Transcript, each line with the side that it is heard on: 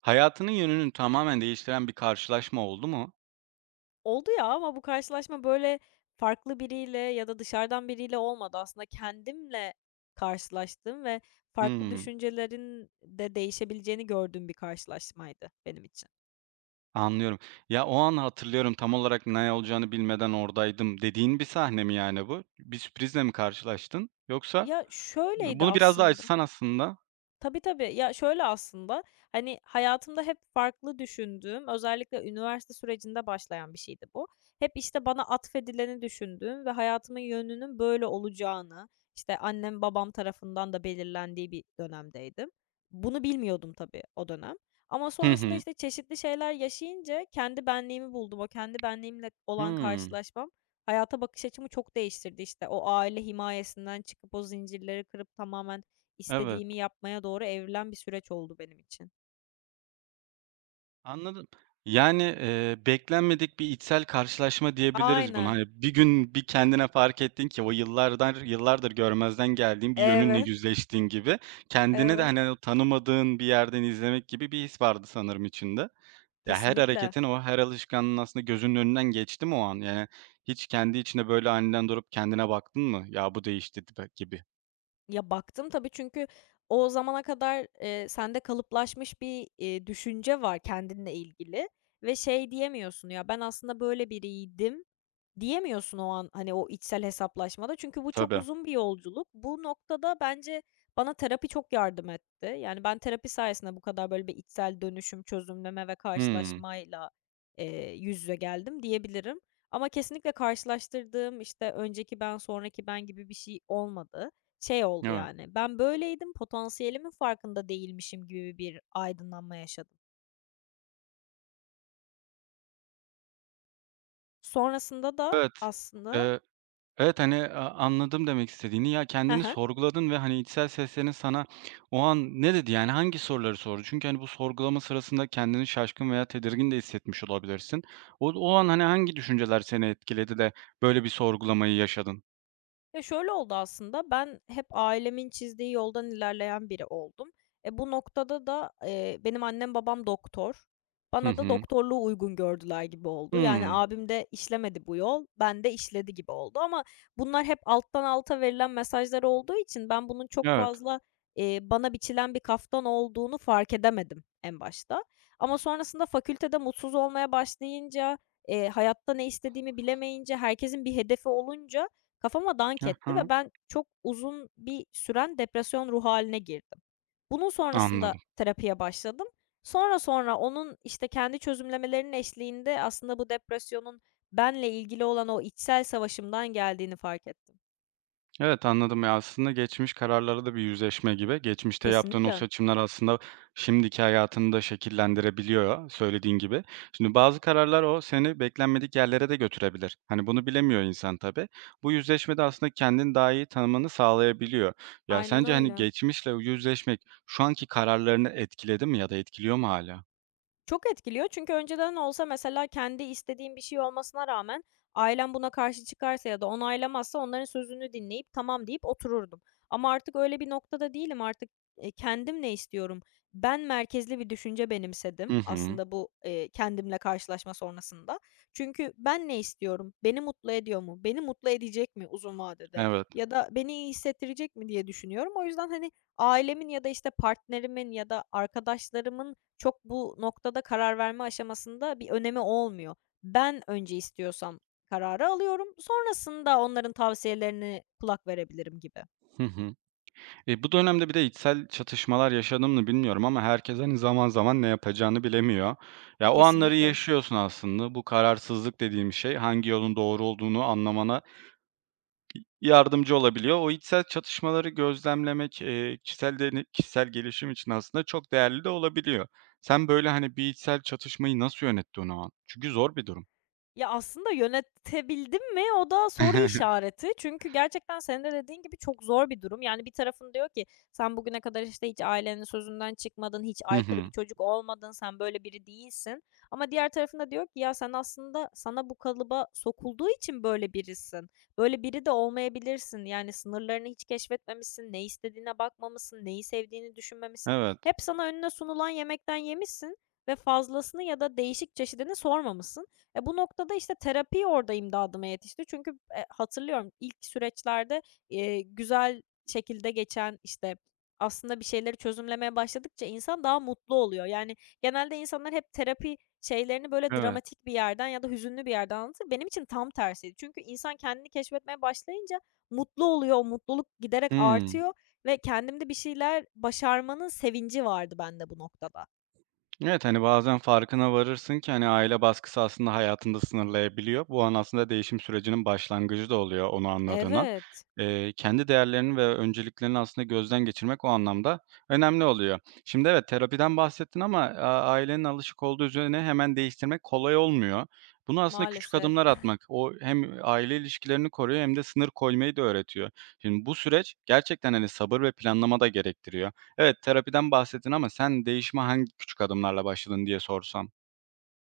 right: Hayatının yönünü tamamen değiştiren bir karşılaşma oldu mu?
left: Oldu ya ama bu karşılaşma, böyle, farklı biriyle ya da dışarıdan biriyle olmadı. Aslında kendimle karşılaştığım ve farklı
right: Hımm,
left: düşüncelerin de değişebileceğini gördüğüm bir karşılaşmaydı benim için.
right: anlıyorum. Ya, o an hatırlıyorum, tam olarak ne olacağını bilmeden oradaydım dediğin bir sahne mi yani bu? Bir sürprizle mi karşılaştın? Yoksa
left: Ya, şöyleydi
right: bunu biraz daha
left: aslında.
right: açsan aslında.
left: Tabii, tabii. Ya, şöyle aslında, hani, hayatımda hep farklı düşündüğüm, özellikle üniversite sürecinde başlayan bir şeydi bu. Hep, işte, bana atfedileni düşündüğüm ve hayatımın yönünün böyle olacağını, işte, annem babam tarafından da belirlendiği bir dönemdeydim. Bunu bilmiyordum tabii o dönem ama
right: Hı
left: sonrasında,
right: hı.
left: işte, çeşitli şeyler yaşayınca kendi benliğimi buldum. O kendi benliğimle olan
right: Hımm,
left: karşılaşmam hayata bakış açımı çok değiştirdi. İşte, o aile himayesinden çıkıp o zincirleri kırıp tamamen
right: evet.
left: İstediğimi yapmaya doğru evrilen bir süreç oldu benim için.
right: Anladım. Yani, beklenmedik bir içsel karşılaşma diyebiliriz buna.
left: Aynen.
right: Hani, bir gün kendine fark ettin ki o yıllardan yıllardır görmezden geldiğin bir yönünle
left: Evet,
right: yüzleştiğin gibi kendini de,
left: evet.
right: hani, o tanımadığın bir yerden izlemek gibi bir his vardı sanırım içinde. Ya, her
left: Kesinlikle.
right: hareketin, o her alışkanlığın aslında gözünün önünden geçti mi o an? Yani, hiç kendi içinde böyle aniden durup kendine baktın mı? "Ya, bu değişti." gibi.
left: Ya, baktım tabii çünkü o zamana kadar, sende kalıplaşmış bir, düşünce var kendinle ilgili ve şey diyemiyorsun, "Ya, ben aslında böyle biriydim." diyemiyorsun o an, hani, o içsel hesaplaşmada. Çünkü bu çok
right: Tabii.
left: uzun bir yolculuk. Bu noktada bence bana terapi çok yardım etti. Yani, ben terapi sayesinde bu kadar böyle bir içsel dönüşüm, çözümleme ve
right: Hımm.
left: karşılaşmayla, yüz yüze geldim diyebilirim. Ama kesinlikle karşılaştırdığım, işte, önceki ben, sonraki ben gibi bir şey olmadı. Şey oldu
right: Evet.
left: yani, ben böyleydim, potansiyelimin farkında değilmişim gibi bir aydınlanma yaşadım. Sonrasında da
right: Evet.
left: aslında
right: Evet, hani, anladım demek istediğini. Ya, kendini sorguladın ve, hani, içsel seslerin sana o an ne dedi? Yani hangi soruları sordu? Çünkü, hani, bu sorgulama sırasında kendini şaşkın veya tedirgin de hissetmiş olabilirsin. O an, hani, hangi düşünceler seni etkiledi de böyle bir sorgulamayı yaşadın?
left: Ya, şöyle oldu aslında, ben hep ailemin çizdiği yoldan ilerleyen biri oldum. E, bu noktada da, benim annem babam doktor.
right: Hı
left: Bana da
right: hı.
left: doktorluğu uygun gördüler gibi oldu. Yani,
right: Hımm.
left: abim de işlemedi bu yol, bende işledi gibi oldu ama bunlar hep alttan alta verilen mesajlar olduğu için ben bunun çok
right: Evet.
left: fazla, bana biçilen bir kaftan olduğunu fark edemedim en başta. Ama sonrasında fakültede mutsuz olmaya başlayınca, hayatta ne istediğimi bilemeyince, herkesin bir hedefi olunca kafama dank etti ve
right: Hı.
left: ben çok uzun bir süren depresyon ruh haline girdim. Bunun sonrasında
right: Anladım.
left: terapiye başladım. Sonra sonra onun, işte, kendi çözümlemelerinin eşliğinde aslında bu depresyonun benle ilgili olan o içsel savaşımdan geldiğini fark ettim.
right: Evet, anladım. Ya, aslında geçmiş kararları da bir yüzleşme gibi. Geçmişte yaptığın o
left: Kesinlikle.
right: seçimler aslında şimdiki hayatını da şekillendirebiliyor, söylediğin gibi. Şimdi bazı kararlar o seni beklenmedik yerlere de götürebilir. Hani bunu bilemiyor insan tabii. Bu yüzleşmede aslında kendini daha iyi tanımanı sağlayabiliyor. Ya,
left: Aynen
right: sence, hani,
left: öyle.
right: geçmişle yüzleşmek şu anki kararlarını etkiledi mi ya da etkiliyor mu hala?
left: Çok etkiliyor çünkü önceden olsa mesela kendi istediğim bir şey olmasına rağmen ailem buna karşı çıkarsa ya da onaylamazsa onların sözünü dinleyip tamam deyip otururdum. Ama artık öyle bir noktada değilim. Artık kendim ne istiyorum? Ben merkezli bir düşünce
right: Hı
left: benimsedim
right: hı.
left: aslında bu kendimle karşılaşma sonrasında. Çünkü ben ne istiyorum? Beni mutlu ediyor mu? Beni mutlu edecek mi uzun vadede?
right: Evet.
left: Ya da beni iyi hissettirecek mi diye düşünüyorum. O yüzden hani ailemin ya da işte partnerimin ya da arkadaşlarımın çok bu noktada karar verme aşamasında bir önemi olmuyor. Ben önce istiyorsam kararı alıyorum, sonrasında onların tavsiyelerine kulak verebilirim gibi.
right: Hı hı. E, bu dönemde bir de içsel çatışmalar yaşadım mı bilmiyorum ama herkes hani zaman zaman ne yapacağını bilemiyor. Ya, o anları
left: Kesinlikle.
right: yaşıyorsun aslında. Bu kararsızlık dediğim şey hangi yolun doğru olduğunu anlamana yardımcı olabiliyor. O içsel çatışmaları gözlemlemek kişisel gelişim için aslında çok değerli de olabiliyor. Sen böyle hani bir içsel çatışmayı nasıl yönettin o an? Çünkü zor bir durum.
left: Ya, aslında yönetebildim mi o da soru işareti. Çünkü gerçekten senin de dediğin gibi çok zor bir durum. Yani bir tarafın diyor ki, "Sen bugüne kadar, işte, hiç ailenin sözünden çıkmadın, hiç
right: Hı
left: aykırı bir
right: hı.
left: çocuk olmadın, sen böyle biri değilsin." Ama diğer tarafında diyor ki, "Ya, sen aslında sana bu kalıba sokulduğu için böyle birisin. Böyle biri de olmayabilirsin. Yani sınırlarını hiç keşfetmemişsin, ne istediğine bakmamışsın, neyi sevdiğini düşünmemişsin.
right: Evet,
left: Hep sana önüne sunulan yemekten yemişsin ve fazlasını ya da değişik çeşidini sormamışsın. E, bu noktada, işte, terapi orada imdadıma yetişti. Çünkü, hatırlıyorum ilk süreçlerde, güzel şekilde geçen, işte, aslında bir şeyleri çözümlemeye başladıkça insan daha mutlu oluyor. Yani, genelde insanlar hep terapi şeylerini, böyle,
right: evet.
left: dramatik bir yerden ya da hüzünlü bir yerden anlatır. Benim için tam tersiydi. Çünkü insan kendini keşfetmeye başlayınca mutlu oluyor, o mutluluk giderek
right: Hı.
left: artıyor ve kendimde bir şeyler başarmanın sevinci vardı bende bu noktada.
right: Evet, hani, bazen farkına varırsın ki, hani, aile baskısı aslında hayatında sınırlayabiliyor. Bu an aslında değişim sürecinin başlangıcı da oluyor onu anladığın an.
left: Evet.
right: Kendi değerlerini ve önceliklerini aslında gözden geçirmek o anlamda önemli oluyor. Şimdi evet, terapiden bahsettin ama, ailenin alışık olduğu üzerine hemen değiştirmek kolay olmuyor. Bunu aslında küçük
left: Maalesef.
right: adımlar atmak, o hem aile ilişkilerini koruyor hem de sınır koymayı da öğretiyor. Şimdi bu süreç gerçekten, hani, sabır ve planlama da gerektiriyor. Evet, terapiden bahsettin ama sen değişime hangi küçük adımlarla başladın diye sorsam?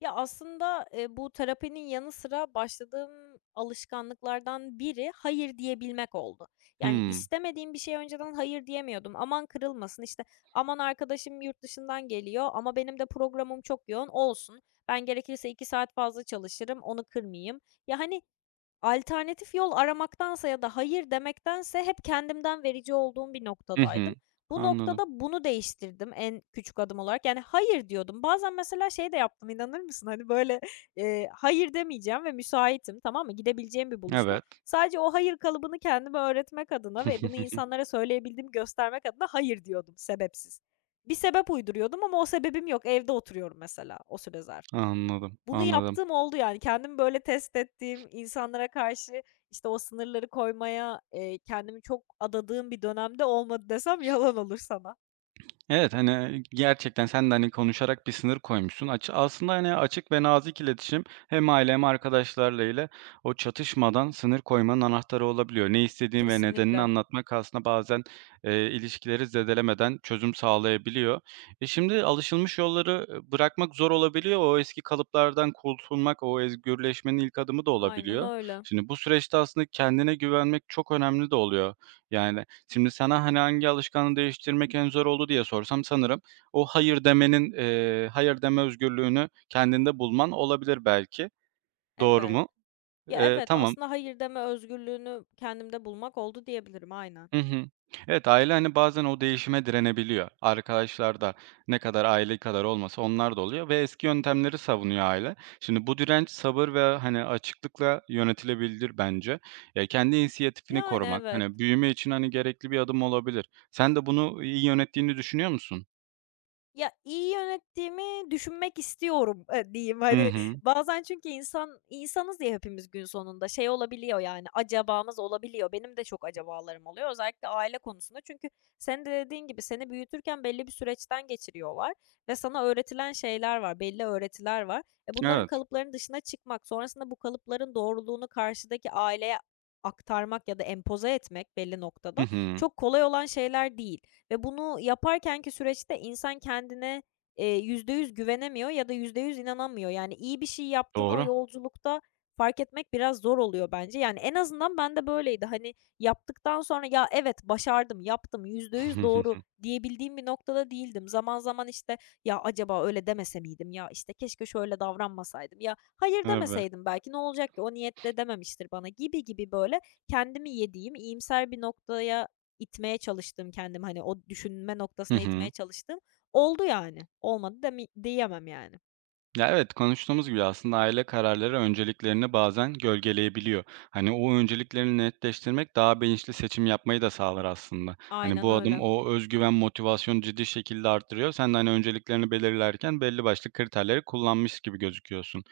left: Ya, aslında, bu terapinin yanı sıra başladığım alışkanlıklardan biri hayır diyebilmek oldu. Yani,
right: Hımm.
left: istemediğim bir şeye önceden hayır diyemiyordum. Aman kırılmasın, işte, aman arkadaşım yurt dışından geliyor ama benim de programım çok yoğun, olsun. Ben gerekirse 2 saat fazla çalışırım, onu kırmayayım. Ya, hani, alternatif yol aramaktansa ya da hayır demektense hep kendimden verici olduğum bir
right: Hı hı.
left: noktadaydım. Bu
right: Anladım.
left: noktada bunu değiştirdim en küçük adım olarak. Yani hayır diyordum. Bazen mesela şey de yaptım inanır mısın? Hani böyle, hayır demeyeceğim ve müsaitim, tamam mı? Gidebileceğim bir buluşma.
right: Evet.
left: Sadece o hayır kalıbını kendime öğretmek adına ve bunu insanlara söyleyebildiğimi göstermek adına hayır diyordum sebepsiz. Bir sebep uyduruyordum ama o sebebim yok. Evde oturuyorum mesela o süre zarfında.
right: Anladım,
left: Bunu
right: anladım.
left: yaptığım oldu yani. Kendimi böyle test ettiğim, insanlara karşı, işte, o sınırları koymaya, kendimi çok adadığım bir dönemde olmadı desem yalan olur sana.
right: Evet, hani, gerçekten sen de, hani, konuşarak bir sınır koymuşsun. Aslında, hani, açık ve nazik iletişim hem aile hem arkadaşlarla ile o çatışmadan sınır koymanın anahtarı olabiliyor. Ne istediğin ve nedenini
left: Kesinlikle.
right: anlatmak aslında bazen, ilişkileri zedelemeden çözüm sağlayabiliyor. E, şimdi alışılmış yolları, bırakmak zor olabiliyor. O eski kalıplardan kurtulmak, o özgürleşmenin ilk adımı da
left: Aynen
right: olabiliyor.
left: öyle.
right: Şimdi bu süreçte aslında kendine güvenmek çok önemli de oluyor. Yani, şimdi sana, hani, hangi alışkanlığı değiştirmek en zor oldu diye sorsam sanırım o hayır deme özgürlüğünü kendinde bulman olabilir belki. Doğru
left: Evet.
right: mu?
left: Ya, evet,
right: Tamam.
left: aslında hayır deme özgürlüğünü kendimde bulmak oldu diyebilirim, aynen.
right: Hı hı. Evet, aile, hani, bazen o değişime direnebiliyor. Arkadaşlar da ne kadar aile kadar olmasa onlar da oluyor ve eski yöntemleri savunuyor aile. Şimdi bu direnç sabır ve, hani, açıklıkla yönetilebilir bence. Ya, kendi inisiyatifini
left: Yani,
right: korumak,
left: evet.
right: hani, büyüme için, hani, gerekli bir adım olabilir. Sen de bunu iyi yönettiğini düşünüyor musun?
left: Ya, iyi yönettiğimi düşünmek istiyorum, diyeyim.
right: Hı
left: Hani,
right: hı.
left: bazen çünkü insan insanız ya hepimiz gün sonunda. Şey olabiliyor, yani, acabamız olabiliyor. Benim de çok acabalarım oluyor. Özellikle aile konusunda. Çünkü senin de dediğin gibi seni büyütürken belli bir süreçten geçiriyorlar ve sana öğretilen şeyler var, belli öğretiler var. E, bunların
right: Evet.
left: kalıpların dışına çıkmak, sonrasında bu kalıpların doğruluğunu karşıdaki aileye aktarmak ya da empoze etmek belli
right: Hı
left: noktada
right: hı.
left: çok kolay olan şeyler değil. Ve bunu yaparkenki süreçte insan kendine, 100% güvenemiyor ya da 100% inanamıyor. Yani iyi bir şey yaptığını o
right: Doğru.
left: yolculukta fark etmek biraz zor oluyor bence. Yani en azından ben de böyleydi. Hani, yaptıktan sonra, "Ya, evet, başardım, yaptım, 100% doğru." diyebildiğim bir noktada değildim. Zaman zaman, işte, "Ya, acaba öyle demese miydim? Ya, işte, keşke şöyle davranmasaydım. Ya, hayır
right: Evet.
left: demeseydim belki ne olacak ki? O niyetle dememiştir bana." gibi gibi böyle kendimi yediğim, iyimser bir noktaya İtmeye çalıştım kendim hani, o düşünme
right: Hı
left: noktasına
right: hı.
left: itmeye çalıştım. Oldu yani. Olmadı demi diyemem yani.
right: Ya, evet, konuştuğumuz gibi aslında aile kararları önceliklerini bazen gölgeleyebiliyor. Hani, o önceliklerini netleştirmek daha bilinçli seçim yapmayı da sağlar aslında. Hani,
left: Aynen
right: bu adım
left: öyle.
right: o güven, motivasyonu ciddi şekilde arttırıyor. Sen de, hani, önceliklerini belirlerken belli başlı kriterleri kullanmış gibi gözüküyorsun.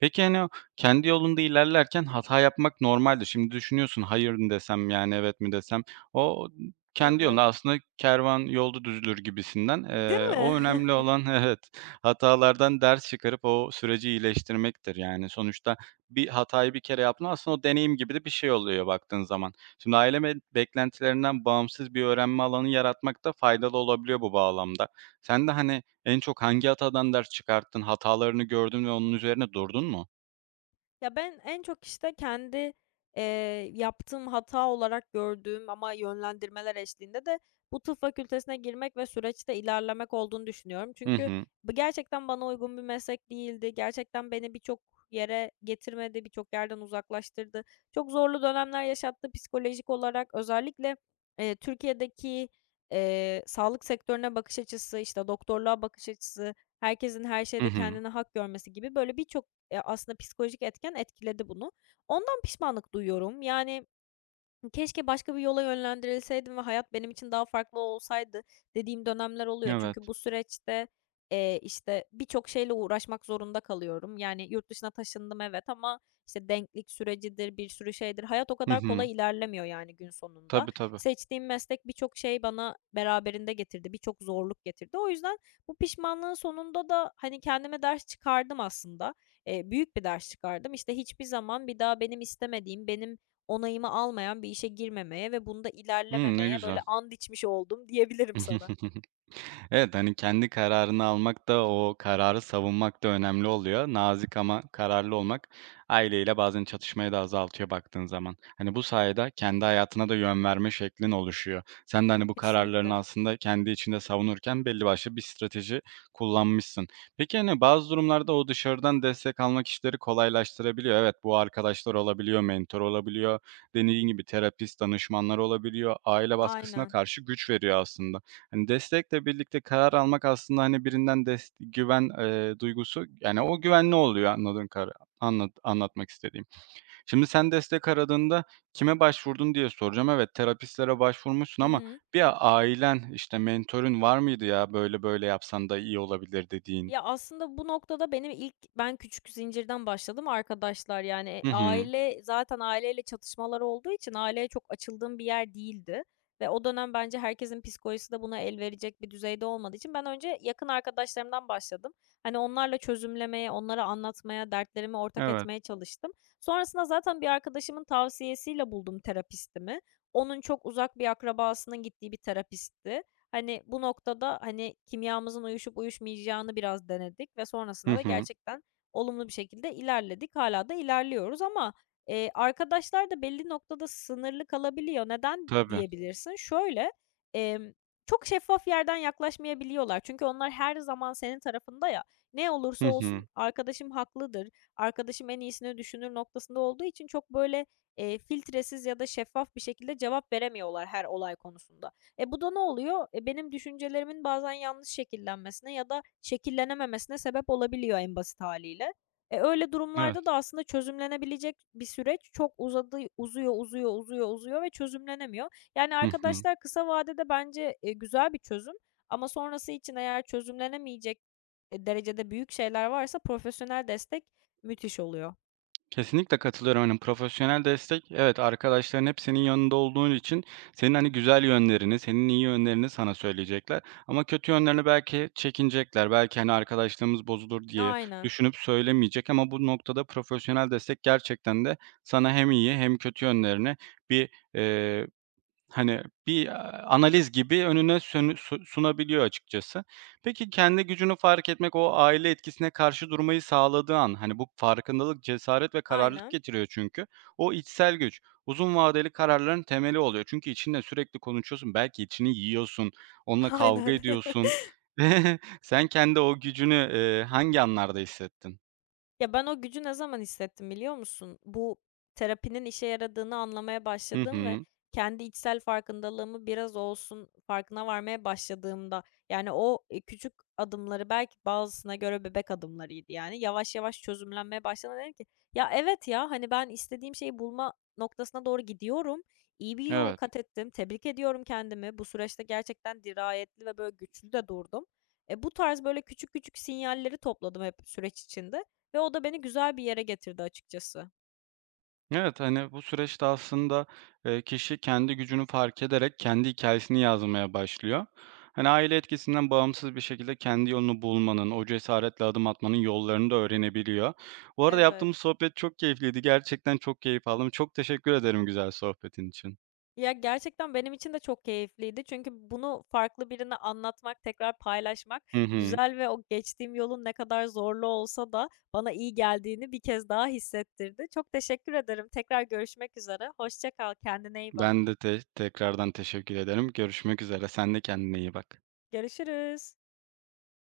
right: Peki, hani, o kendi yolunda ilerlerken hata yapmak normaldir. Şimdi düşünüyorsun, hayır mı desem, yani, evet mi desem? O kendi yolunda
left: Evet.
right: aslında kervan yolda düzülür gibisinden.
left: Değil
right: O
left: mi?
right: önemli olan evet, hatalardan ders çıkarıp o süreci iyileştirmektir. Yani, sonuçta bir hatayı bir kere yaptın, aslında o deneyim gibi de bir şey oluyor baktığın zaman. Şimdi aile beklentilerinden bağımsız bir öğrenme alanı yaratmak da faydalı olabiliyor bu bağlamda. Sen de, hani, en çok hangi hatadan ders çıkarttın? Hatalarını gördün ve onun üzerine durdun mu?
left: Ya, ben en çok, işte, kendi, eee, yaptığım hata olarak gördüğüm ama yönlendirmeler eşliğinde de bu tıp fakültesine girmek ve süreçte ilerlemek olduğunu düşünüyorum.
right: Hı
left: Çünkü
right: hı.
left: bu gerçekten bana uygun bir meslek değildi. Gerçekten beni birçok yere getirmedi, birçok yerden uzaklaştırdı. Çok zorlu dönemler yaşattı psikolojik olarak. Özellikle, Türkiye'deki, sağlık sektörüne bakış açısı, işte, doktorluğa bakış açısı, herkesin her
right: Hı
left: şeyde
right: hı.
left: kendine hak görmesi gibi böyle birçok. Aslında psikolojik etken etkiledi bunu. Ondan pişmanlık duyuyorum. Yani, keşke başka bir yola yönlendirilseydim ve hayat benim için daha farklı olsaydı dediğim dönemler oluyor. Çünkü
right: Evet.
left: bu süreçte, işte, birçok şeyle uğraşmak zorunda kalıyorum. Yani yurt dışına taşındım evet ama, işte, denklik sürecidir, bir sürü şeydir. Hayat o
right: Hı
left: kadar
right: hı.
left: kolay ilerlemiyor yani gün sonunda.
right: Tabii, tabii.
left: Seçtiğim meslek birçok şey bana beraberinde getirdi, birçok zorluk getirdi. O yüzden bu pişmanlığın sonunda da, hani, kendime ders çıkardım aslında. Büyük bir ders çıkardım. İşte, hiçbir zaman bir daha benim istemediğim, benim onayımı almayan bir işe girmemeye ve bunda
right: Hı, ne
left: ilerlememeye böyle
right: güzel.
left: and içmiş oldum diyebilirim sana.
right: Evet, hani, kendi kararını almak da o kararı savunmak da önemli oluyor. Nazik ama kararlı olmak aileyle bazen çatışmayı da azaltıyor baktığın zaman. Hani, bu sayede kendi hayatına da yön verme şeklin oluşuyor. Sen de, hani, bu kararlarını
left: Kesinlikle.
right: aslında kendi içinde savunurken belli başlı bir strateji kullanmışsın. Peki, hani, bazı durumlarda o dışarıdan destek almak işleri kolaylaştırabiliyor. Evet, bu arkadaşlar olabiliyor, mentor olabiliyor, dediğin gibi terapist, danışmanlar olabiliyor. Aile baskısına
left: Aynen.
right: karşı güç veriyor aslında. Hani, destekle birlikte karar almak aslında, hani, birinden güven, duygusu, yani, o güvenli oluyor anladığın anlatmak istediğim. Şimdi sen destek aradığında kime başvurdun diye soracağım. Evet, terapistlere başvurmuşsun
left: Hı
right: ama
left: hı.
right: bir ailen, işte, mentorun var mıydı ya, böyle böyle yapsan da iyi olabilir dediğin?
left: Ya, aslında bu noktada benim ilk ben küçük zincirden başladım arkadaşlar. Yani
right: Hı hı.
left: aile zaten aileyle çatışmalar olduğu için aileye çok açıldığım bir yer değildi ve o dönem bence herkesin psikolojisi de buna el verecek bir düzeyde olmadığı için ben önce yakın arkadaşlarımdan başladım. Hani onlarla çözümlemeye, onlara anlatmaya, dertlerimi ortak
right: Evet.
left: etmeye çalıştım. Sonrasında zaten bir arkadaşımın tavsiyesiyle buldum terapistimi. Onun çok uzak bir akrabasının gittiği bir terapistti. Hani, bu noktada, hani, kimyamızın uyuşup uyuşmayacağını biraz denedik ve
right: Hı
left: sonrasında da
right: hı.
left: gerçekten olumlu bir şekilde ilerledik. Hala da ilerliyoruz ama, arkadaşlar da belli noktada sınırlı kalabiliyor. Neden
right: Tabii.
left: diyebilirsin? Şöyle, emm, çok şeffaf yerden yaklaşmayabiliyorlar. Çünkü onlar her zaman senin tarafında ya. Ne
right: Hı
left: olursa
right: hı.
left: olsun arkadaşım haklıdır, arkadaşım en iyisini düşünür noktasında olduğu için çok böyle, filtresiz ya da şeffaf bir şekilde cevap veremiyorlar her olay konusunda. E, bu da ne oluyor? E, benim düşüncelerimin bazen yanlış şekillenmesine ya da şekillenememesine sebep olabiliyor en basit hâliyle. E, öyle
right: Evet.
left: durumlarda da aslında çözümlenebilecek bir süreç çok uzadı uzuyor, uzuyor, uzuyor, uzuyor ve çözümlenemiyor. Yani
right: Hı hı.
left: arkadaşlar kısa vadede bence, güzel bir çözüm ama sonrası için eğer çözümlenemeyecek, derecede büyük şeyler varsa profesyonel destek müthiş oluyor.
right: Kesinlikle katılıyorum. Hani, profesyonel destek, evet, arkadaşların hep senin yanında olduğun için senin, hani, güzel yönlerini, senin iyi yönlerini sana söyleyecekler ama kötü yönlerini belki çekinecekler. Belki, hani, arkadaşlığımız bozulur diye
left: Aynen,
right: düşünüp söylemeyecek ama bu noktada profesyonel destek gerçekten de sana hem iyi hem kötü yönlerini bir, hani, bir, analiz gibi önüne sönü su sunabiliyor açıkçası. Peki, kendi gücünü fark etmek o aile etkisine karşı durmayı sağladığı an, hani, bu farkındalık cesaret ve kararlılık
left: aynen,
right: getiriyor çünkü. O içsel güç uzun vadeli kararların temeli oluyor. Çünkü içinde sürekli konuşuyorsun, belki içini yiyorsun, onunla kavga
left: aynen.
right: ediyorsun. Sen kendi o gücünü, hangi anlarda hissettin?
left: Ya, ben o gücü ne zaman hissettim biliyor musun? Bu terapinin işe yaradığını anlamaya
right: Hı
left: başladım ve
right: hı.
left: kendi içsel farkındalığımı biraz olsun farkına varmaya başladığımda, yani, o, küçük adımları belki bazısına göre bebek adımlarıydı, yani, yavaş yavaş çözümlenmeye başladığımda dedim ki, "Ya, evet ya, hani, ben istediğim şeyi bulma noktasına doğru gidiyorum. İyi bir yol
right: Evet.
left: kat ettim. Tebrik ediyorum kendimi. Bu süreçte gerçekten dirayetli ve, böyle, güçlü de durdum." Bu tarz, böyle, küçük küçük sinyalleri topladım hep süreç içinde. Ve o da beni güzel bir yere getirdi açıkçası.
right: Evet, hani, bu süreçte aslında, kişi kendi gücünü fark ederek kendi hikayesini yazmaya başlıyor. Hani, aile etkisinden bağımsız bir şekilde kendi yolunu bulmanın, o cesaretle adım atmanın yollarını da öğrenebiliyor. Bu arada
left: Evet.
right: yaptığımız sohbet çok keyifliydi. Gerçekten çok keyif aldım. Çok teşekkür ederim güzel sohbetin için.
left: Ya, gerçekten benim için de çok keyifliydi. Çünkü bunu farklı birine anlatmak, tekrar paylaşmak
right: Hı hı.
left: güzel ve o geçtiğim yolun ne kadar zorlu olsa da bana iyi geldiğini bir kez daha hissettirdi. Çok teşekkür ederim. Tekrar görüşmek üzere. Hoşça kal, kendine iyi bak.
right: Ben de tekrardan teşekkür ederim. Görüşmek üzere. Sen de kendine iyi bak.
left: Görüşürüz.